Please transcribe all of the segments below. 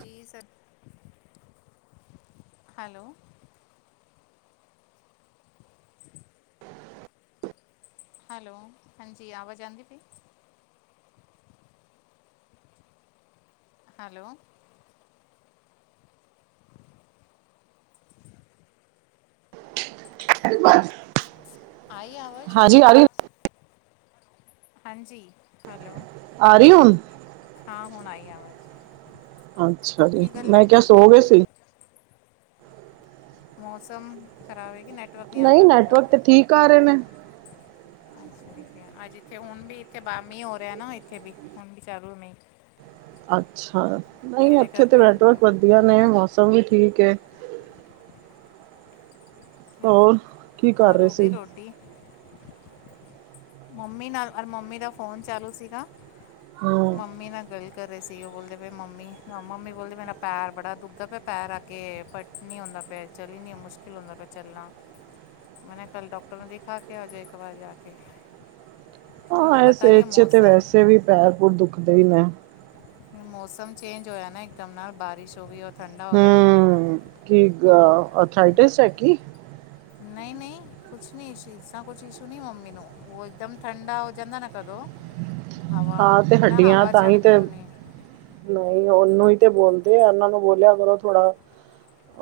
ਜੀ sir hello hello ਹਾਂਜੀ ਆਵਾਜ ਆਉਂਦੀ ਪਈ। ਹੈਲੋ ਆਈ ਆਵਾਜ ਹੁਣ? ਹਾਂਜੀ ਆ ਰਹੀ ਹਾਂਜੀ ਹੈਲੋ ਆ ਰਹੀ ਹੈ ਹੁਣ। ਹਾਂ ਹੁਣ ਆਈ ਆਵਾਜ਼ ਅੱਛਾ ਜੀ ਕੀ ਗੱਲ ਮੈਂ ਕਿਹਾ ਨੈਟਵਰਕ ਨਹੀਂ ਸੋ ਗਏ ਸੀ। ਮੌਸਮ ਖਰਾਬ ਹੈ ਕੇ ਨੇਟ ਨਹੀਂ ਨੈਟਵਰਕ ਤੇ ਠੀਕ ਆ ਰਹੇ ਨੇ। ਅੱਛਾ ਠੀਕ ਹੈ ਅੱਜ ਇੱਥੇ ਹੁਣ ਵੀ ਇੱਥੇ ਬਾਰਵੀਂ ਹੋ ਰਿਹਾ ਨਾ ਇੱਥੇ ਵੀ ਹੁਣ ਵੀ ਚੱਲੂ ਮ ਅੱਛਾ ਨਹੀਂ ਇਹਦੇ ਇੱਥੇ ਤੇ ਕਰਕੇ ਹੁੰਦਾ ਨੈਟਵਰਕ ਹੈ ਵਧੀਆ ਨੇ ਮੌਸਮ ਵੀ ਠੀਕ ਹੈ। ਹੋਰ ਕੀ ਕਰ ਔਰ ਰਹੇ ਹੋ ਸੀ ਗਈ ਰੋਟੀ? ਮੰਮੀ ਨਾਲ ਅਰ ਮੰਮੀ ਦਾ ਫੋਨ ਚਾਲੂ ਸੀਗਾ, ਹੂੰ ਮੰਮੀ ਨਾਲ ਗੱਲ ਕਰ ਰਹੇ ਸੀ ਉਹ ਬੋਲਦੇ ਮੰਮੀ, ਮੰਮੀ ਬੋਲਦੇ ਮੇਰਾ ਪੈਰ ਬੜਾ ਦੁੱਖਦਾ ਪਿਆ ਪੈਰ ਅੱਗੇ ਨਹੀਂ ਆਉਂਦਾ ਪਿਆ ਚੱਲ ਨੀ ਮੁਸ਼ਕਿਲ ਹੁੰਦਾ ਪਿਆ ਚੱਲਣਾ। ਮੈਂਨੇ ਕੱਲ ਡਾਕਟਰ ਨੂੰ ਦਿਖਾ ਕੇ ਆ ਜਾਏ ਇੱਕ ਵਾਰ ਜਾ ਕੇ। ਬੋਲਦੇ ਐਸ ਪਤਾ ਨਹੀਂ ਏਜ ਚ' ਤੇ ਮੌਸਮ ਵੈਸੇ ਵੀ ਪੈਰ-ਪੂਰ ਦੁਖਦੇ ਈ ਨੇ। ਹੁਣ ਮੌਸਮ ਚੇਂਜ ਹੋਇਆ ਨਾ ਇਕਦਮ ਨਾਲ ਬਾਰਿਸ਼ ਹੋ ਗਈ ਔਰ ਹੂੰ, ਕੀ ਗੱਲ ਆਰਥਰਾਈਟਸ ਹੈ ਕੀ? ਨਈਂ-ਨਈਂ ਕੁਛ ਨਹੀਂ ਇਸ਼ੂ ਇਸਾ ਕੁਛ ਇਸ਼ੂ ਨਹੀਂ ਮੰਮੀ ਨੂੰ ਉਹ ਇੱਕਦਮ ਠੰਡਾ ਹੋ ਜਾਂਦਾ ਨਾ ਕਦੋਂ ਹਵਾ ਹਾਂ ਤੇ ਮੈਂ ਨਾ ਹੱਡੀਆਂ ਹਵਾ ਚੜ ਤਾਹੀ ਗਈ ਤੇ ਹੋਣੀ ਨਈਂ ਉਹਨੂੰ ਈ ਤੇ ਬੋਲਦੇ ਆ, ਉਹਨਾਂ ਨੂੰ ਬੋਲਿਆ ਕਰੋ ਥੋੜਾ।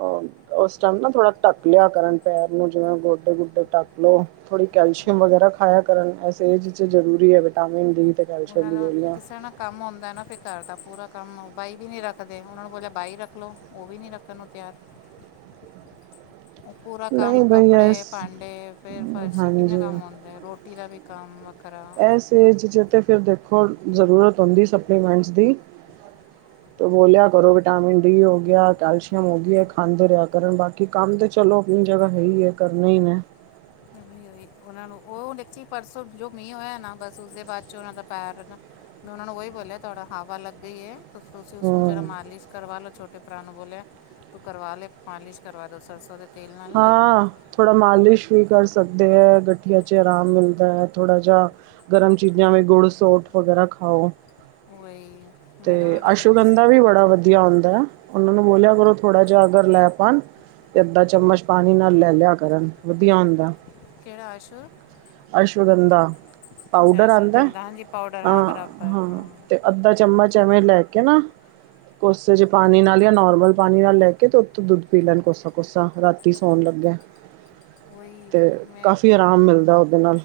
ਓ-ਉਸ ਟਾਈਮ ਨਾ ਥੋੜਾ, ਢੱਕ ਲਿਆ ਕਰਨ ਪੈਰ ਨੂੰ ਜਿਵੇਂ ਗੋਡੇ-ਗੋਡੇ ਤੱਕ ਲੋ, ਥੋੜ੍ਹੀ ਕੈਲਸ਼ੀਅਮ ਵਗੈਰਾ ਖਾਇਆ ਕਰਨ ਏਸ ਵਿੱਚ ਜ਼ਰੂਰੀ ਐ ਵਿਟਾਮਿਨ ਡੀ ਅਤੇ ਕੈਲਸ਼ੀਅਮ ਉਹਨਾਂ ਦੀ ਨਾਲ਼, ਗੋਲੀਆਂ ਕਿਸਾਨਾਂ ਕੰਮ ਆਉਂਦਾ ਨਾ ਫ਼ੇਰ ਘਰ ਦਾ ਪੂਰਾ ਕੰਮ ਬਾਈ ਵੀ ਨੀਂ ਰੱਖਦੇ ਉਹਨਾਂ ਨੂੰ ਬੋਲਿਆ ਬਾਈ ਰੱਖ ਲੋ, ਉਹ ਵੀ ਨਈ ਰੱਖਣ ਨੂੰ ਤਿਆਰ। ਉਹ ਪੂਰਾ ਕੰਮ ਨਹੀਂ ਬਈ ਇਸ ਕੱਪੜੇ, ਭਾਂਡੇ, ਫ਼ੇਰ ਫਰਸ਼ੀ, ਕਿੰਨੇ ਹਾਂਜੀ ਕੰਮ ਆਉਂਦੇ, ਰੋਟੀ ਦਾ ਵੀ ਕੰਮ ਕਰਾ ੲਏ ਚੀਜਾ ਤੇ ਫਿਰ ਦੇਖੋ ਜ਼ਰੂਰਤ ਹਦੀ ਸਪਲੀਮੈਂਟਸ ਦੀ। ਤ ਬੋਲਿਆ ਕਰੋ ਵਿਟਾਮਿਨ ਡੀ ਹੋ ਗਿਆ, ਕੈਲਸ਼ੀਅਮ ਹੋ ਗਈ ਖੰਦੇ ਰਿਆ ਕਰਨ ਬਾਕ ਕਿ ਕੰਮ ਤਾਂ ਚਲੋ ਆਪਣੀ ਜਗ੍ਹਾ ਹੈ ਹੀ ਹੈ ਕਰਨੇ ਹੀ ਨੇ ਕਮੀ ਹੋਈ ਉਹਨਾਂ ਨੂੰ ਉਹ ਪਰਸੋਂ ਜੋ ਮੀਂਹ ਹੋਇਆ ਨਾ ਬਸ ਉਸਦੇ ਬਾਅਦ ਚ ਉਹਨਾਂ ਦਾ ਪੈਰ ਨਾ ਉਹਨਾਂ ਨੂੰ ਉਹੀ ਬੋਲਿਆ ਤੁਹਾਡਾ ਹਵਾ ਲੱਗ ਗਈ ਏ ਤੁਸੀਂ ਉਸਨੂੰ ਜਿਹੜਾ ਹਮ ਮਾਲਿਸ਼ ਕਰਵਾ ਲਓ ਛੋਟੇ ਭਰਾ ਨੂੰ ਬੋਲਿਆ। ਤੂੰ ਕਰਵਾ ਲੇ, ਮਾਲਿਸ਼ ਕਰਵਾ ਦੋ ਸਰਸੋ ਦੇ ਤੇਲ ਨਾਲ ਜਰਾ ਹਾਂ। ਥੋੜ੍ਹਾ ਮਾਲਿਸ਼ ਵੀ ਕਰ ਸਕਦੇ ਐ, ਗਠੀਏ ਚ' ਆਰਾਮ ਮਿਲਦਾ ਐ, ਥੋੜ੍ਹਾ ਜਾ। ਗਰਮ ਚੀਜ਼ਾਂ ਵੀ ਗੁੜ੍ਹ, ਸੌਂਫ ਵਗੈਰਾ ਖਾਓ। ਉਹੀ ਤੇ ਮੈਨੂੰ ਉਹਨਾਂ ਦੇ ਪਹਿਲੇ ਤੁਸੀਂ ਅਸ਼ਗੰਧਾ ਵੀ ਬੜਾ ਹਾਂਜੀ ਵਧੀਆ ਹੁੰਦਾ। ਉਹਨਾਂ ਨੂੰ ਬੋਲਿਆ ਕਰੋ ਥੋੜਾ ਜਿਹਾ ਅਗਰ ਲੈ ਪਾਣ, ਤੇ ਅੱਧਾ ਚਮਚ ਪਾਣੀ ਨਾਲ ਲੈ ਲਿਆ ਕਰਨ, ਵਧੀਆ ਹੁੰਦਾ। ਕਿਹੜਾ ਆਸ਼ੁਰ ਅਸ਼ਵਗੰਧਾ, ਪਾਊਡਰ ਆਉਂਦਾ, ਆਂ, ਹਾਂ ਤੇ ਅੱਧਾ ਚਮਚ ਐਵੇਂ ਲੈ ਕੇ ਨਾ, ਕੋਸੇ ਜੇ ਪਾਣੀ ਨਾਲ ਜਾਂ ਨੋਰਮਲ ਪਾਣੀ ਨਾਲ ਲੈ ਕੇ, ਤੇ ਉੱਤੇ ਦੁੱਧ ਪੀ ਲੈਣ ਕੋਸਾ-ਕੋਸਾ ਰਾਤੀ ਸੌਣ ਲੱਗੇ। ਤੇ, ਕਾਫੀ ਆਰਾਮ ਮਿਲਦਾ ਉਹਦੇ ਨਾਲ।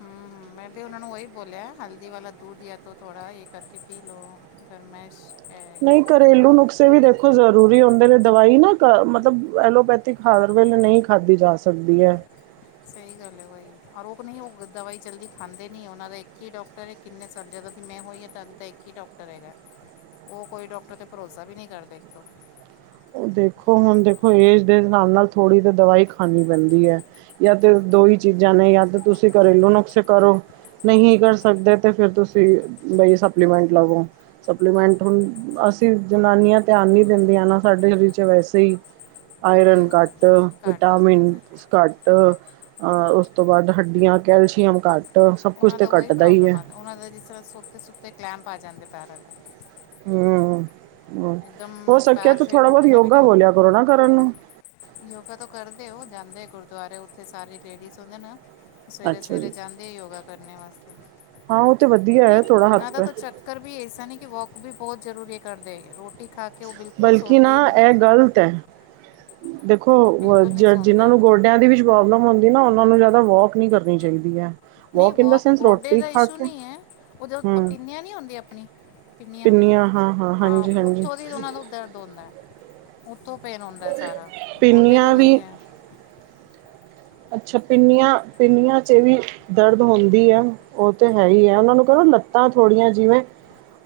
ਹੂੰ-ਹੂੰ ਮੈਂ ਵੀ ਉਹਨਾ ਨੂੰ ਉਹੀ ਬੋਲਿਆ ਹਲਦੀ ਵਾਲਾ ਦੁੱਧ ਜਾਂ ਤੋਂ ਥੋੜਾ ਇਹ ਕਰਕੇ ਪੀ ਲੋ। ਗਰਮਾਇਸ਼ ਨਈਂ ਘਰੇਲੂ ਨੁਕਸੇ ਇਹ ਵੀ ਦੇਖੋ ਜ਼ਰੂਰੀ ਹੁੰਦੇ, ਨੇ ਦਵਾਈ ਨਾ ਮਤਲਬ ਐਲੋਪੈਥਿਕ ਹਰ ਵੇਲੇ ਨਹੀਂ ਖਾਧੀ ਜਾ ਸ ਸਕਦੀ ਏ। ਸਹੀ ਗੱਲ ਏ ਬਾਈ, ਆਰੋਗ ਨਹੀਂ ਹੋ ਦਵਾਈ ਜਲਦੀ ਖਾਂਦੇ ਨੀ ਉਹਨਾਂ ਦਾ ਇੱਕ ਈ ਡਾਕਟਰ ਐ ਕਿੰਨੇ ਸਾਲ ਜਦੋਂ ਦੀ ਮੈਂ ਹੋਈ ਆਂ ਤਦ ਦਾ ਇੱਕ ਈ ਡਾਕਟਰ ਹੈਗਾ। ਉਹ ਕੋਈ ਡਾਕਟਰ ਤੇ ਭਰੋਸਾ ਵੀ ਨੀਂ ਕਰਦੇ ਇੱਕ ਤੋ। ਓ ਦੇਖੋ, ਹੁਣ ਦੇਖੋ ਏਜ ਦੇ ਹਿਸਾਬ ਨਾਲ ਥੋੜ੍ਹੀ ਤਾਂ ਦਵਾਈ ਖਾਣੀ ਪੈਂਦੀ ਐ। ਜਾਂ ਤੇ ਦੋ ਈ ਚੀਜ਼ਾਂ ਨੇ ਜਾਂ ਤਾਂ ਤੁਸੀਂ ਘਰੇਲੂ ਨੁਕਸੇ ਕਰੋ। ਨਹੀਂ ਕਰ ਸਕਦੇ ਤੇ ਫ਼ੇਰ ਤੁਸੀਂ, ਬਈ ਸਪਲੀਮੈਂਟ ਲਵੋ। ਸਪਲੀਮੈਂਟ ਹੁਣ, ਅਸੀਂ ਜਨਾਨੀਆਂ ਧਿਆਨ ਨੀਂ ਦਿੰਦੀਆਂ ਨਾ। ਸਾਡੇ ਸਰੀਰ 'ਚ ਵੈਸੇ ਈ, ਉਹੀ ਆਇਰਨ ਉਹੀ ਘੱਟ, ਘੱਟ ਹੁੰਦਾ ਵਿਟਾਮਿਨ ਫਿਰ ਘੱਟ, ਅ ਉਸ ਤੋਂ ਬਾਅਦ ਹੱਡੀਆਂ, ਕੈਲਸ਼ੀਅਮ ਘੱਟ ਸਭ ਕੁਛ ਉਹਨਾਂ ਤੇ ਦਾ ਉਹੀ ਘੱਟਦਾ ਹੀ ਪ੍ਰੋਬਲਮ ਐ। ਆ ਉਹਨਾਂ ਦੇ ਜਿਸ ਤਰ੍ਹਾਂ ਸੁੱਤੇ-ਸੁੱਤੇ ਕਲੈਂਪ ਆ ਜਾਂਦੇ ਪੈਰਾਂ ਤੇ। ਹੂੰ ਹੋ ਇੱਕਦਮ ਸਕਿਆ ਪੈਰ ਤੇ ਫਿਰ ਥੋੜਾ ਬਹੁਤ ਉੱਠਣੇ ਵੀ ਨਹੀਂ ਯੋਗਾ ਹੁੰਦਾ ਬੋਲਿਆ ਕਰੋ ਨਾ ਕਰਨ ਨੂੰ ਯੋਗਾ ਤੋਂ ਕਰਦੇ ਔ, ਜਾਂਦੇ ਗੁਰਦੁਆਰੇ ਉੱਥੇ ਸਾਰੇ ਲੇਡੀਜ਼ ਹੁੰਦੇ ਨਾ ਸਵੇਰੇ ਅੱਛਾ ਸਵੇਰੇ ਜੀ। ਜਾਂਦੀ ਯੋਗਾ ਕਰਨੇ ਵਾਸਤੇ ਹਾਂ ਉਹ ਤੇ ਵਧੀਆ ਨਹੀਂ ਹੈ ਥੋੜਾ ਹਟ ਉਹਨਾਂ ਦਾ ਕੇ ਤਾਂ ਚੱਕਰ ਵੀ ਐਸਾ ਨਹੀਂ ਕਿ ਵਾੱਕ ਵੀ ਬਹੁਤ ਜ਼ਰੂਰੀ ਕਰਦੇ, ਰੋਟੀ ਖਾ ਕੇ ਉਹ ਬਿਲਕੁਲ ਬਲਕਿ ਸੌਂਦੇ ਹੀ ਨਾ ਨਹੀ ਇਹ ਗ਼ਲਤ ਹੈ। ਦੇਖੋ ਬਿਲਕੁਲ ਨਹੀਂ ਜਿਨਾਂ ਸੌਂਦੇ ਨੂੰ ਉਹ ਗੋਡਿਆਂ ਦੀ ਵੀ ਪ੍ਰੋਬਲਮ ਹੁੰਦੀ ਨਾ, ਉਹਨਾਂ ਨੂੰ ਜਿਆਦਾ ਵੋਕ ਨਹੀ ਕਰਨ ਨਹੀਂ ਵੋਕ ਗੋਡੇ ਦਾ ਖਾ ਇਸ਼ੂ ਕੇ ਨਹੀਂ ਹੈ, ਔ ਹਮ ਪੀਨਿਆ ਨਹੀਂ ਹੁੰਦੀ ਅਪਣੀ ਪਿੰਨੀਆਂ ਹਾਂ ਉੱਥੋਂ ਦੀ ਉਹਨਾਂ ਤੋਂ ਦਰਦ ਹੁੰਦਾ ਉੱਥੋਂ ਪੇਨ ਆਉਂਦਾ ਸਾਰਾ, ਗੋਡੇ ਪਿੰਨੀਆਂ ਤੋਂ ਨੀ ਵੀ ਹੈ। ਅੱਛਾ ਪਿੰਨੀਆਂ, ਪਿੰਨੀਆਂ ਚ ਵੀ ਦਰਦ ਹੁੰਦੀ ਹੈ। ਉਹ ਤੇ ਹੈ ਹੀ ਏ, ਉਹਨਾਂ ਨੂੰ ਕਹਨਾ ਲੱਤਾਂ ਥੋੜੀਆਂ ਜਿਵੇਂ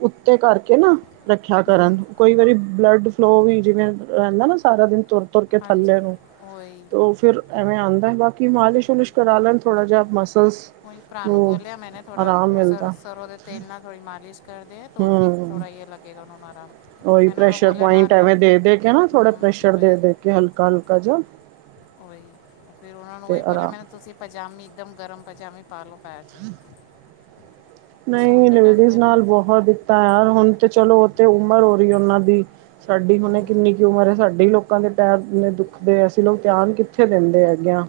ਉੱਤੇ ਕਰਕੇ ਨਾ ਰੱਖਿਆ ਕਰਨ। ਹੂੰ ਕਈ ਵਾਰੀ ਬਲੱਡ ਫਲੋ ਵੀ ਜਿਵੇਂ ਰਹਿੰਦਾ ਨਾ ਸਾਰਾ ਦਿਨ ਤੁਰ ਤੁਰ ਕੇ ਹਾਂਜੀ ਥੱਲੇ ਨੂੰ ਉਹੀ ਤੇ ਫਿਰ ਐਵੇਂ ਆਉਂਦਾ ਹੈ, ਬਾਕੀ ਮਾਲਿਸ਼ ਮੁਲਿਸ਼ ਕਰਾ ਲੈਣ ਥੋੜਾ ਜਿਹਾ ਮਸਲਸ ਉਹੀ ਭਰਾ ਨੂੰ ਬੋਲਿਆ ਮੈਂਨੇ ਆਰਾਮ ਥੋੜਾ ਮਿਲਦਾ ਸਰੋਂ ਦੇ ਤੇਲ ਨਾਲ ਥੋੜੀ ਮਾਲਿਸ਼ ਕਰ ਦੇ ਤੋ ਠੀਕ ਥੋੜਾ ਜਾਂ ਲੱਗੇ ਕਹ ਨੂੰ ਆਰਾਮ ਓਹੀ ਪ੍ਰੈਸ਼ਰ-ਪੁਆਇੰਟ ਐਵੇਂ ਦੇ-ਦੇ ਕੇ ਨਾ ਥੋੜਾ ਪ੍ਰੈਸ਼ਰ ਦੇ-ਦੇ ਕੇ ਹਲਕਾ-ਹਲਕਾ ਜਾ। ਉਹੀ, ਫ਼ੇਰ ਉਹਨਾਂ ਨੂੰ ਉਹੀ ਬੋਲਿਆ ਮੈ ਤੁਸੀਂ ਪਜਾਮੀ, ਇੱਕਦਮ ਗਰਮ ਪਜਾਮੀ ਪਾ ਲੋ। ਪਾਇਆਸ [unintelligible] ਨਈਂ ਲੇਡੀਜ਼ ਨਾਲ ਬਹੁਤ ਦਿੱਕਤਾਂ ਯਾਰ ਹੁਣ ਤਾਂ ਚਲੋ ਓਹਤੇ ਉਮਰ ਹੋ ਰਹੀ ਆ ਉਹਨਾਂ ਦੀ। ਸਾਡੀ ਹੁਣੇ ਕਿੰਨੀ ਕੁ ਹਮ ਉਮਰ ਐ, ਸਾਡੀ ਲੋਕਾਂ ਦੇ ਪੈਰ ਇੰਨੇ ਦੁੱਖਦੇ ਆ, ਅਸੀਂ ਲੋਕ ਧਿਆਨ ਕਿੱਥੇ ਦਿੰਦੇ ਹੈਗੇ ਆਂ।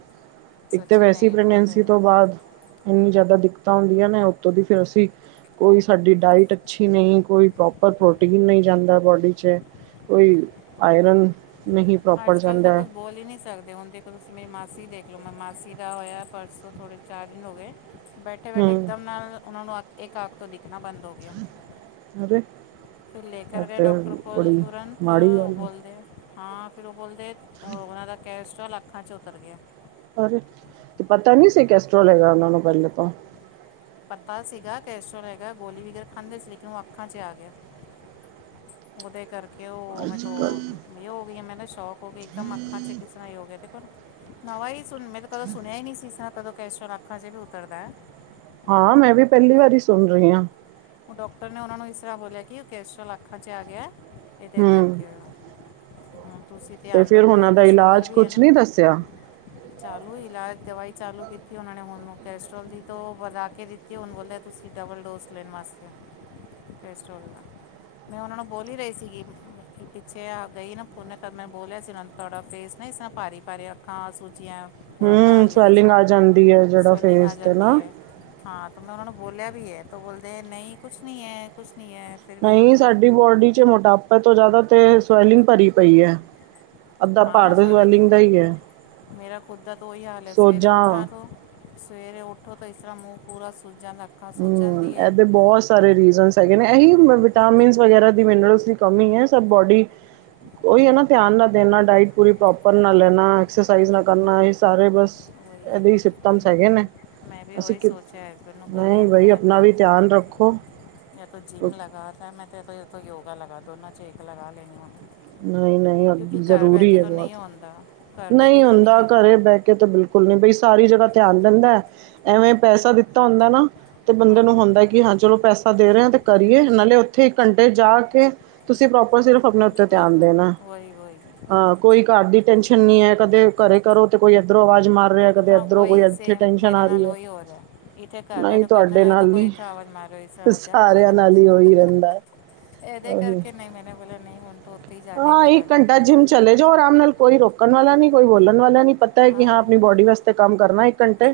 ਇੱਕ ਤਾਂ ਸੱਚੀ ਵੈਸੇ ਹੀ ਨਹੀਂ ਬਹੁਤ ਪ੍ਰੈਗਨੈਂਸੀ ਹੈ ਤੋਂ ਬਾਦ ਇੰਨੀ ਜ਼ਿਆਦਾ ਦਿੱਕਤਾਂ ਹੁੰਦੀਆਂ ਨਾ ਉੱਤੋਂ ਦੀ ਫੇਰ ਅਸੀ ਕੋਈ ਸਾਡੀ ਡਾਇਟ ਅੱਛੀ ਨਹੀਂ, ਕੋਈ ਪ੍ਰੋਪਰ ਪ੍ਰੋਟੀਨ ਨਹੀਂ ਜਾਂਦਾ ਬੋਡੀ ਚ ਕੋਈ ਆਯਰਨ ਅੱਜ ਕੱਲ ਤਾਂ ਕੁਝ ਬੋਲ ਹੀ ਨਹੀ ਸਕਦੇ ਹੁਣ ਦੇ ਤੁਸੀਂ ਮੇਰੀ ਮਾਸੀ ਦੇਖ ਲਓ, ਮੈਂ ਮਾਸੀ ਦਾ ਹੋਇਆ ਪਰਸੋਂ ਥੋੜ੍ਹੇ ਚਾਰ ਦਿਨ ਹੋ ਗਏ ਬੈਠੇ ਬੈਠੇ ਹੂੰ ਇਕਦਮ ਨਾਲ ਉਹਨਾ ਨੂੰ ਇੱਕ ਅੱਖ ਤੋਂ ਦਿਖਣਾ ਬੰਦ ਹੋ ਅਰੇ ਫਿਰ ਲੇ ਇਹ ਕਰ ਗਏ ਤੇ ਡਾਕਟਰ ਕੋਲ, ਬੜੀ ਤੁਰੰਤ ਮਾੜੀ ਉਹ ਗੱਲ ਹੈ ਬੋਲਦੇ ਹਾਂ ਫਿਰ ਉਹ ਬੋਲਦੇ ਉਹਨਾਂ ਦਾ ਕੈਸਟਲ ਅੱਖਾਂ ਚ ਉਤਰ ਗਿਆ। ਅਰੇ, ਤੇ ਪਤਾ ਨੀ ਸੀ ਕੇਸਟੋ੍ਲ ਹੇਗਾ ਉਹਨਾ ਨੂੰ ਪਹਿਲੇ ਤੋਂ ਪਤਾ ਸੀਗਾ ਕੈਸਟੋ੍ਲ ਹੈਗਾ, ਗੋਲੀ ਵਗੇਰਾ ਖਾਂਦੇ ਸੀ, ਲੇਕਿਨ ਉਹ ਅੱਖਾਂ ਚ ਆ ਗਿਆ। ਉਹਦੇ ਕਰਕੇ ਉਹ ਮੈਂ ਅੱਜ ਤੋ ਕੱਲ ਇਹ ਹੋ ਗਈ, ਮੈਂ ਸ਼ੌਕ ਹੋ ਗਈ ਇੱਕਦਮ ਅੱਖਾਂ ਚ ਕਿਸ ਤਰ੍ਹਾਂ ਹੀ ਹੋ ਗਿਆ ਦੇਖੋ ਨਵਾਂ ਹੀ ਸੁਣ ਮੈਂ ਤਾਂ ਕਦੇ ਸੁਣਿਆ ਹੀ ਨਹੀਂ ਸੀ ਕਿ ਕਦੇ ਕੈਲਸਟੋ੍ਲ ਅੱਖਾਂ ਚ ਵੀ ਉਤਰਦਾ। ਹਾਂ ਮੈਂ ਵੀ ਪਹਿਲੀ ਵਾਰੀ ਸੁਣ ਰਹੀ ਹਾਂ। ਉਹ ਡਾਕਟਰ ਨੇ ਉਹਨਾਂ ਨੂੰ ਇਸ ਤਰ੍ਹਾਂ ਬੋਲਿਆ ਕਿ ਉਹ ਕੈਸਟੋ੍ਲ ਅੱਖਾਂ ਚ ਆ ਗਿਆ ਇਹਦੇ ਹੂੰ ਕਰਕੇ ਹੋਇਆ ਹੁਣ ਤੁਸੀਂ ਤੇ ਧਿਆਨ ਫਿਰ ਰੱਖੋ ਔ ਉਹਨਾਂ ਦਾ ਤੇ ਸ਼ੂਗਰ ਇਲਾਜ ਵੀ ਏ ਕੁਛ ਨਾ। ਨਹੀਂ ਦੱਸਿਆ ਚਾਲੂ ਇਲਾਜ ਦਵਾਈ ਚਾਲੂ ਕੀਤੀ ਉਹਨਾਂ ਨੇ ਹੁਣ ਕੈਸਟਰ੍ਰੋਲ ਦੀ ਤੋਂ ਵਧਾ ਕੇ ਦਿੱਤੀ ਕਿ ਹੁਣ ਬੋਲਿਆ, ਤੁਸੀਂ ਡਬਲ ਡੋਜ਼ ਲੈਣ ਵਾਸਤੇ ਕਲੈਸਟਰੋਲ ਦਾ। ਮੈਂ ਉਹਨਾਂ ਨੂੰ ਬੋਲੀ ਹੀ ਰਹੀ ਸੀਗੀ, ਪਿੱਛੇ ਗਈ ਨਾ ਪੂਨ ਕਰਨੇ ਮੈਂ ਬੋਲਿਆ ਸੀ ਉਹਨਾਂ ਤੁਹਾਡਾ ਫੇਸ ਨਾ ਇਸ ਰਾਂ ਭਾਰੀ- ਭਾਰੀ, ਅੱਖਾਂ ਸੂਝਇਆ ਪੂਰਾ ਹੂੰ ਗਾਲ ਵੀ ਸਵੈਲਿੰਗ ਜਸਾਂ ਆ ਜਾਂਦੀ ਹੈ ਜਿਹੜਾ ਸਵੈਲਿੰਗ ਆ ਫੇਸ ਤੇ ਜਾਂਦੀ ਨਾ ਹੈ। ਹਾਂ ਤੇ ਮੈਂ ਉਹਨਾਂ ਨੂੰ ਬੋਲਿਆ ਵੀ ਹੈ ਤੇ ਉਹ ਬੋਲਦੇ ਨਹੀਂ ਕੁਛ ਨੀ ਹੈ, ਕੁਛ ਨੀ ਹੈ। ਫਿਰ ਵੀ ਨਹੀਂ ਹੁਣ ਸਾਡੀ ਬੋਡੀ ਚ ਮੋਟਾਪੇ ਤੋਂ ਜ਼ਿਆਦਾ ਤੇ ਸਵੈਲਿੰਗ ਭਰੀ ਪਈ ਹੈ। ਅੱਧਾ ਹਾਂ ਭਾਰ ਤਾਂ ਸਵੈਲਿੰਗ ਹੈ। ਦਾ ਹੀ ਮੇਰਾ ਖੁੱਦ ਦਾ ਤਾ ਉਹੀ ਹਾਲ ਹੈ, ਸਵੇਰੇ ਸੋਜਾਂ ਉੱਠਾ ਤੋਂ ਸਵੇਰੇ ਉੱਠੋ ਤਾਂ ਇਸ ਤਰਾਂ ਮੂੰਹ ਪੂਰਾ ਸੂਜਾ ਦਾ ਹੂੰ ਇਹਦੇ ਬੋਹਤ ਸਾਰੇ ਰੀਜ਼ਨਸ ਹੈਗੇ ਨੇ ਏਹੀ ਵਿਟਾਮਿਨ ਵਗੈਰਾ ਦੀ ਮਿਨਰਲਸ ਦੀ ਕਮੀ ਹੈ। ਸਭ ਬੋਡੀ ਉ ਓਹੀ ਹੈ ਨਾ ਧਿਆਨ ਨਾ ਦੇਣਾ ਡਾਇਟ ਪੂਰੀ ਪ੍ਰੋਪਰ ਨਾ ਲੈਣਾਸ ਨਾ ਕਰਨਾ ਇਹ ਸਾਰੇ ਬਸ। ਉਹੀ ਇਹਦੇ ਹੀ ਉਹੀ ਹੁਣ ਸਿਪਟਮਸ ਹੈਗੇ ਨੇ ਮੈਂ ਵੀ ਅਸੀਂ ਉਹੀ ਕਿ ਸੋਚ। ਅੱਛਾ ਹੈਸਬੈਂਡ ਨੂੰ ਬੋਲਿਆ ਨਹੀਂ ਬਈ ਮੈਂ ਤਾਂ ਆਪਣਾ ਵੀ ਧਿਆਨ ਰੱਖੋ ਇਹ ਤੋਂ ਜਿੰਮ ਲਗਾ। ਫ ਮੈਂ ਤਾਂ ਤੋਂ ਯੋਗਾ ਲਗਾ ਦੋਨਾਂ 'ਚੇਕ ਲਗਾ ਲੈਣੀ ਹੁੰਦੀ। ਨਹੀਂ ਨਹੀਂ ਜ਼ਰੂਰੀ ਹੈ ਬਹੁਤ ਹੁੰਦਾ ਘਰ ਬਹਿ ਕੇ ਨਹੀਂ ਤਾਂ ਹੁੰਦਾ ਘਰੇ ਬਹਿ ਕੇ ਤੇ ਬਿਲਕੁਲ। ੁਲ ਬਈ ਸਾਰੀ ਜਗ੍ਹਾ ਧਿਆਨ ਦਿੰਦਾ ਐਵੇਂ ਪੈਸਾ ਦਿੱ ਤਾ ਹੁੰਦਾ ਨਾ ਤੇ ਬੰਦੇ ਨੂੰ ਹਾਂ ਹੁੰਦਾ ਕਿ ਹਾਂ ਚਲੋ ਪੈਸੇ ਦੇ ਰਹੇ ਹੋ ਤੇ ਕਰੀਏ ਨਾਲੇ ਉੱਥੇ ਇੱਕ ਘੰਟੇ ਜਾ ਕੇ ਤੁਸੀਂ ਪ੍ਰੋਪਰ ਤੇ ਧਿਆਨ ਦੇਨਾ। ਪ੍ਰੋਬਲਮ ਵਹੀ ਵਹੀ ਹ ਕੋਈ ਘਰ ਦੀ ਟੈਨਸ਼ਨ ਨਹੀਂ ਹੈ ਕਦੇ ਘਰੇ ਕਰੋ ਤੇ ਕੋਈ ਇੱਧਰੋਂ ਆਵਾਜ਼ ਮਾਰ ਰਿਹਾ ਕਦੇ ਹਾਂ ਇੱਧਰੋਂ ਕੋਈ ਉਹੀ ਇੱਥੇ ਸੇਮ ਟੈਨਸ਼ਨ ਮੇਰੇ ਆ ਰਹੀ ਨਾਲ ਉਹੀ ਹੋਰ ਹੈ ਇੱਥੇ ਘਰ ਨਹੀਂ ਬੈਠੋ ਕਰਨੇ ਤੁਹਾਡੇ ਲ ਤਾਂ ਨਾਲ ਕੋਈ ਨਹੀਂ ਚਾਵਲ ਮਾਰੋ ਸਾ ਹੋ ਜਾ ਸਾਰਿਆਂ ਇਧਰ ਆ ਨਾਲ ਹੀ ਜਾ ਉਹੀ ਰਹਿੰਦਾ ਹੈ, ਇਹਦੇ ਕਰਕੇ ਨਹੀਂ ਮੈਨੇ ਬੋਲਿਆ। ਨਹੀਂ ਹਣ। ਹਾਂ ਇੱਕ ਘੰਟਾ ਜਿੰਮ ਚਲੇ ਜਾਓ ਆਰਾਮ ਨਾਲ ਕੋਈ ਰੋਕਣ ਵਾਲਾ ਨੀ ਕੋਈ ਬੋਲਣ ਵਾਲਾ ਨੀ ਪਤਾ। ਕਿ ਹਾਂ ਆਪਣੀ ਬੋਡੀ ਵਾਸਤੇ ਕੰਮ ਕਰਨਾ ਇੱਕ ਘੰਟੇ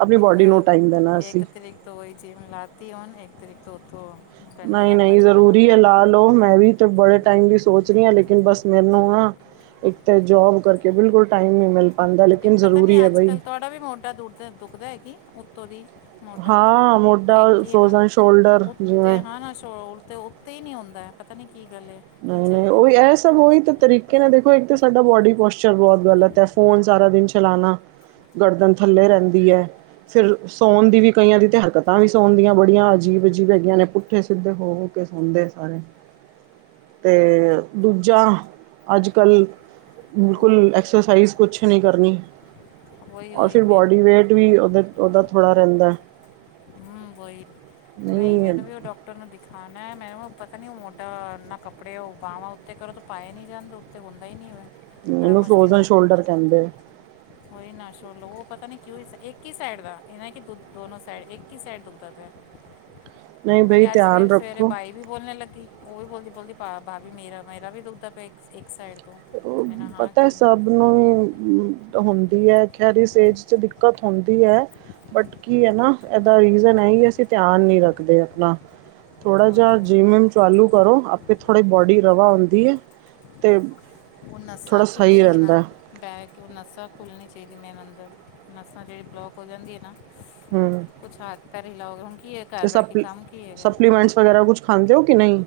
ਆਪਣੀ ਬੋਡੀ ਨੂੰ ਟਾਈਮ ਦੇਣਾ ਅਸੀਂ। ਵਹੀ ਜਿਮ ਲਾਤੀ ਇੱਕ ਤਰੀਕਤ ਹੋਤ। ਨਹੀਂ ਨਹੀਂ ਜ਼ਰੂਰੀ ਹੈ ਲਾ ਲਓ, ਮੈਂ ਵੀ ਬੜੇ ਟਾਈਮ ਦੀ ਸੋਚ ਰਹੀ ਹਾਂ ਲੇਕਿਨ ਬਸ ਮੇਨੂੰ ਨਾ ਇੱਕ ਤਾਂ ਜੋਬ ਕਰਕੇ ਬਿਲਕੁਲ ਟਾਈਮ ਨਹੀਂ ਮਿਲ ਪਾਉਂਦਾ ਲੇਕਿਨ ਜ਼ਰੂਰੀ ਹੈ ਬਈ ੋੜਾ ਵੀ ਮੋਡਾ ਦੁ ਦੁਖਦਾ ਹੈਗੀ ਉੱਤੋਂ ਦੀ। ਮੋਟਾ ਹਾਂ ਮੋਢਾ ਇੱਕ ਹੀ ਹੈ ਫਰੋਜ਼ਨ ਸ਼ੋਲਡਰ ਉੱਤੇ ਜਿਵੇਂ ਹੈਾਂ ਨਾ ਉਲਤੇ ਉੱ ਤਾਂ ਇਹ ਨਹੀਂ ਆਉਦਾ ਹੈ ਪਤਾ ਨਹੀਂ ਕੀ ਗੱਲ ਹੈ। ਕੀ ਨਹੀਂ ਚੱਲ ਨਹੀਂ ਰਿਹਾ ਉਹੀ ਇਹ ਸਭ ਉਹੀ ਤਾਂ ਤਰੀਕੇ ਨਾਲ ਦੇਖੋ ਇੱਕ ਤਾਂ ਸਾਡਾ ਬੋਡੀ ਪੋਸਚਰ। ਰ ਬਹੁਤ ਗ਼ਲਤ ਹੈ ਫੋਨ ਸਾਰਾ ਦਿਨ ਚਲਾਣਾ ਗਰਦਨ ਥੱਲੇ ਰਹਿੰਦੀ ਹੈ। ਫਿਰ ਸਾੌਉਣ ਦੀ ਵੀ ਕਈਆਂ ਦੀ ਤਾਂ ਹਰਕਤਾਂ ਵੀ ਸਾੌਉਣ ਦੀਆਂ ਬੜੀਆਂ ਅਜੀਬ ਅਜੀਬ ਹੈਗੀਆਂ ਨੇ ਪੁੱਠੇ ਸਿੱਧੇ ਹੋ। [unintelligible] ਸੌਂਦੇ ਸਾਰੇ। ਤੇ ਦੂਜਾ ਅੱਜ ਕੱਲ੍ਹ ਬਿਲਕੁਲ ਬਹੁਤ ਐਕਸਰਸਾਈਜ਼। ਕੁਛ ਨੀ ਕਰਨੀ ਉਹੀ ਔਰ ਉਹੀ ਫਿਰ ਮੈਂ ਬੋਡੀ ਵੇਟ ਵੀ ਉਹਦੇ ਉਹਦਾ ਥੋੜ੍ਹਾ ਰਹਿੰਦਾ। ਹੂੰ, ਬਈ ਨਹੀਂ ਮੈਨੂੰ ਵੀ ਉਹ ਡਾਕ ਟਰ ਨੂੰ ਦਿਖਾਣਾ ਮੈਨੂੰ ਪਤਾ ਨੀ ਉਹ ਮੋਢਾ ਨਾ ਕੱਪੜੇ ਓ ਬਾਵਾ ਉੱਤੇ ਕਰੋ। ਪਾਏ ਨੀ ਜਾਂਦੇ ਉੱਤੇ ਹੁੰਦਾ ਹੀ ਨਹੀਂ ਹੋਵੇ ਬੜਾ ਇਹਨੂੰ ਮੁਸ਼ਕਿਲ ਫਰੋਜ਼ਨ ਨਾਲ। ਸ਼ੋਲਡਰ ਕਹਿੰਦੇ ਉਹੀ ਨਾਸ਼ੋ ਲ ਪਤਾ ਨੀ ਕਿ ਇੱਕ ਹੀ ਸਾਈਡ ਦਾ ਇਹਨਾ ਕਿ ਦੋ ਦੋਨੋ ਸਾਈਡ। ਇਕ ਹੀ ਸਾਈਡ ਦੁਖਦਾ ਪਿਆ ਨਹੀਂ ਬਈ ਮੇਰੀ ਅੱਜ ਧਿਆਨ ਸਵੇਰੇ ਸਵੇਰੇ ਰੱਖੋ ਬਾਈਕ। ਵੀ ਬੋਲਣ ਲੱਗੀ ਉਹ ਵੀ ਬੋਲਦੀ ਬੋਲਦੀ ਭਾਬੀ ਮੇਰਾ ਮੇਰਾ ਵੀ ਦੁਖਦਾ ਪਿਆ ਇੱਕ। ਇੱਕ ਸਾਈਡ ਤੋਂ ਮੈਂ ਨਾ ਹਾਂ ਪਤਾ ਕਿ। ਸਭ ਨੂੰ ਹੁੰਦੀ ਐ ਖੈਰ ਇਸ ਏਜ ਚ ਦਿੱਕਤ ਹੁੰਦੀ ਐ। ਬਟ ਕੀ ਐ ਇਹਦਾ ਰੀਜ਼ਨ ਐ ਅਸੀਂ ਧਿਆਨ ਨੀ ਰੱਖਦੇ ਆਪਣਾ। ਥੋੜ੍ਹਾ ਜਿਹਾ ਓਏ ਓਏ ਜਿੰਮ ਵਿਮ ਚਾਲੂ ਕਰੋ ਆਪੇ ਥੋੜ੍ਹੀ ਬੋਡੀ ਰਵਾ ਹੁੰਦੀ ਐ ਤੇ। ਹੁਣ ਨੱਸਾਂ ਖੁੱਲ੍ਹੇ ਗਈ ਨਾ। ਬਹਿ ਕੇ ਓ ਨੱਸਾਂ ਖੁੱਲ੍ਹਣੀ ਚਾਹੀਦੀਆਂ ਅੰਦਰ ਨੱਸਾਂ ਜਿਹੜੀ ਆ ਬਲੋਕ ਹੋ ਜਾਂਦੀ ਆ ਨਾ। ਹੂੰ। ਕੁੱਛ ਹਾਥ ਪੈਰ ਹਿਲਾਓਗੇ ਕੀ। ਤੇ ਸਪਲੀ ਸਪਲੀਮੈਂਟਸ ਵਗੈਰਾ ਕੁਛ ਖਾਂਦੇ ਹੋ ਕਿ ਨਹੀਂ।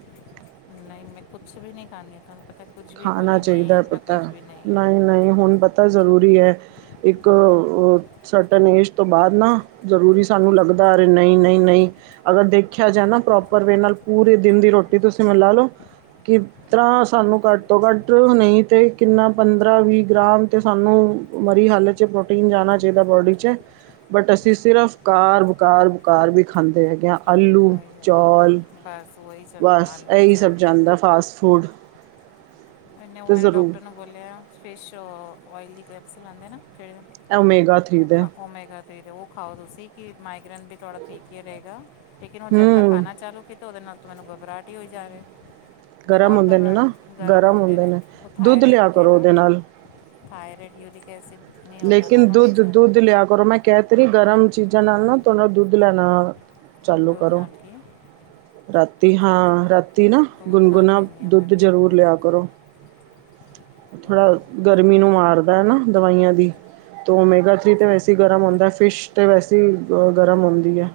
ਨਹੀਂ ਮੈਂ ਕੁਛ ਵੀ ਨਹੀਂ ਖਾਂਦੀ ਨਹੀਂ ਤਹਾਨੂੰ ਪਤਾ ਕੁਛ ਵੀ ਖਾਣਾ ਗੋਲੀ ਨੀ ਚਾਹੀਦਾ ਆਪਣਾ ਪਤਾ ਕੁਛ ਵੀ ਨੀ ਐ। ਨਹੀਂ ਨਹੀਂ ਹੁਣ ਪਤਾ ਜ਼ਰੂਰੀ ਐ ਇੱਕ। ਸਰਟਨ ਏਜ ਤੋਂ ਬਾਅਦ ਨਾ ਜ਼ਰੂਰੀ ਸਾਨੂੰ ਲੱਗਦਾ ਅਰੇ ਨਹੀਂ ਨਹੀਂ ਨਹੀਂ। ਅਗਰ ਦੇਖਿਆ ਜਾ ਨਾ ਪ੍ਰੋਪਰ ਵੇ ਨਾਲ ਪੂਰੇ ਦਿਨ ਦੀ ਰੋਟੀ ਤੁਸੀਂ ਮੈਨੂੰ ਲਾ ਲੋਅ। ਕਿਸ ਤਰ੍ਹਾਂ ਸਾਨੂੰ ਕੱਟ। ਤੋਂ ਘੱਟ ਨਹੀ ਤੇ ਕਿੰਨਾ ਪੰਦਰਾਂ ਵੀਹ ਗ੍ਰਾਮ ਤੇ ਸਾਨੂੰ ਮਰੀ ਹਾਲਤ ਪ੍ਰੋਟੀਨ ਜਾਣਾ ਚਾਹੀਦਾ ਬੋਡੀ 'ਚ- ਬਟ ਅਸੀ ਸਿਰਫ ਬਕਾਰ ਬਕਾਰ ਬਕਾਰ ਵੀ ਖਾਂਦੇ ਹੈਗੇ ਹਾਂ ਆਲੂ ਚੌਲ ਬਸ ਇਹੀ ਸਭ ਜਾਂਦਾ ਫਾਸਟ ਫੂਡ- ਇਨੇ ਉਹ ਅਤੇ ਮੈਨਾ ਜ਼ਰੂਰ ਡਾਕਟਰ ਨੂੰ ਬੋਲਿਆ ਫੇਸ਼ ਓਇਲੀ ਦੀ ਕੈਪਸ ਲੈਂਦੇ ਨਾ ਜਿਹੜੇ ਓਮੇਗਾ ਥ੍ਰੀ ਓ ਦੇ ਓਮੈਗਾ ਉਹ ਖਾਓ ਤੁਸੀ ਕਿ ਮਾਈਗ੍ਰਨ ਵੀ ਥੋੜਾ ਠੀਕ ਹੀ ਰਹੇਗਾ ਲੇਕਿਨ ਹੁਣ ਜਦ ਦਾ ਹੂੰ ਖਾਣਾ ਚਾਲੂ ਕੀਤਾਂ ਉਹਦੇ ਨਾਲ ਤਾਂ ਮੈਨੂੰ ਘਬਰਾਹਟ ਹੀ ਹੋਈ ਜਾ ਰਹਾ ਓ ਗਰਮ ਔਰ ਹੁੰਦੇ ਨੇ ਗਬਰਾਟ ਨਾ ਗਰਮ ਹੁੰਦੇ ਨੇ ਉਹ ਦੁੱਧ ਥਾਈਰਾਇਡ ਲਿਆ ਕਰੋ ਨਾ ਉਹਦੇ ਨਾਲ ਥਾਇਰਡ ਯੂੂਰਿਕ ਐਸਿਡ ਨਹੀਂ ਹੁੰਦਾ ਨਾ ਲੇਕਿਨ ਉਹਨਾਂ ਨੇ ਚਾਹੁੰਦਾ ਦੁੱਧ-ਦੁੱਧ ਲਿਆ ਕਰੋ ਮੈਂ ਕਹਿ ਤੇ ਰੀ ਆ ਨਾ ਗਰਮ ਚੀਜ਼ਾਂ ਨਾਲ ਨਾ ਥੋੜਾ ਦੁੱਧ ਲੈਣਾ ਵ ਦੁੱਧ ਨਾਲ ਕੀ ਰਾਤੀ ਚੱਲੇ ਹਾਂ ਰਾਤੀ ਨਾ ਦੁੱਧ ਨਾਲ ਗੁਨਗੁਣਾ ਲੈਂਦੀ ਹਾਂ ਮੈਂ ਦੁੱਧ ਫਿਰ ਜ਼ਰੂਰ ਉਹੀ ਲਿਆ ਕਰੋ ਥੋੜਾ ਉਹੀ ਗਰਮੀ ਨੂੰ ਮਾਰਦਾ ਨਾ ਦਵਾਈਆਂ ਦੀ ਤੋਂ ਮੇਗਾ ਥਰੀ ਤੇ ਵੈਸੇ ਗਰਮ ਹੁੰਦਾ ਫਿਸ਼ ਤੇ ਵੈਸੇ ਗਰਮ ਹੁੰਦੀ ਐ।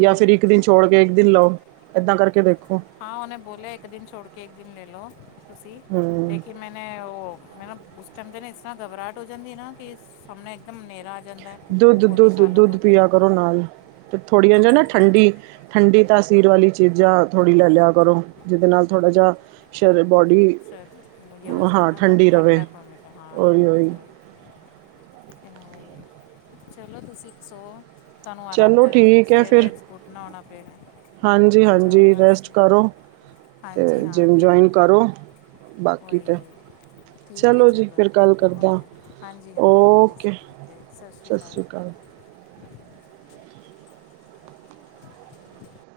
ਜਾਂ ਫਿਰ ਇਕ ਦਿਨ ਉਹੀ। ਛੋੜ ਕੇ ਇਕ ਦਿਨ ਲਓ ਏਦਾਂ ਕਰਕੇ ਦੇਖੋ ਹਾਂ, ਉਹਨੇ ਬੋਲਿਆ ਇਕ ਦਿਨ ਛੋੜ ਕੇ ਇਕ ਦਿਨ ਲੈ ਲਓ ਤੁਸੀ ਹੂੰ ਲੇਕਿਨ ਮੈਨੇ ਉਹ ਮ ਉਸ ਟਾਈਮ ਤੇ ਇਸ ਤਰਾਂ ਘਬਰਾਹਟ ਹੋ ਜਾਂਦੀ ਨਾ ਕਿ ਸਾਹਮਣੇ ਇਕਦਮ ਹਨੇਰਾ ਜਾਂਦਾ ਹੈ ਉਹ ਗੋਲੀ ਖਾ ਲਓ ਦੁੱਧ-ਦੁੱਧ-ਦੁੱਧ ਤਾਂ ਫਿਰ ਪੀਆ ਕਰੋ ਨਾਲ ਤੇ ਥੋੜ੍ਹੀ ਓ ਜੋ ਨਾ ਠੰਡੀ ਠੰਡੀ ਤਾਸੀਰ ਵਾਲੀ ਚੀਜ਼ਾਂ ਥੋੜ੍ਹੀ ਲੈ ਲਿਆ ਕਰੋ ਜਿਹਦੇ ਨਾਲ ਥੋੜ੍ਹਾ ਜਿਹਾ ਸ਼ਰ ਬੋਡੀ। [unintelligible] ਹੋ ਜਾਏ ਹਾਂ ਨਾ ਬਾਡੀ ਠੰਡੀ ਰਹੇ ਠੰਡਾ [unintelligible] ਹਾਂ ਉਹੀ ਠੰਡੀ ਉਹੀ ਹੋਏ। ਲੇਕਿਨ ਚਲੋ ਤੁਸੀਂ ਸੋ। ਤੁਹਾਨੂੰ ਆਰਾਮ ਚਲੋ ਕਰਨ ਠੀਕ ਹੈ ਫਿਰ ਸਵੇਰੇ ਉਠਣਾ ਹੋਣਾ ਫਿਰ। ਹਾਂਜੀ ਜਾਓ ਹਾਂਜੀ, ਰੈਸਟ ਬਸ ਕਰੋ ਤੇ ਹਾਂਜੀ ਜਿਮ ਜੁਆਇਨ ਕਰੋ। ਬਾਕੀ ਓਹੀ ਤਾਂ ਓਹੀ। ਠੀਕ ਐ ਜੀ ਚਲੋ ਫਿਰ ਗੱਲ ਓਕੇ- ਓਕੇ ਕਰਦਾ ਹਾਂਜੀ ਹਾਂ ਕੇ ਓ ਓਕੇ ਸਤਿ ਸ਼੍ਰੀ ਅਕਾਲ। [inaudible]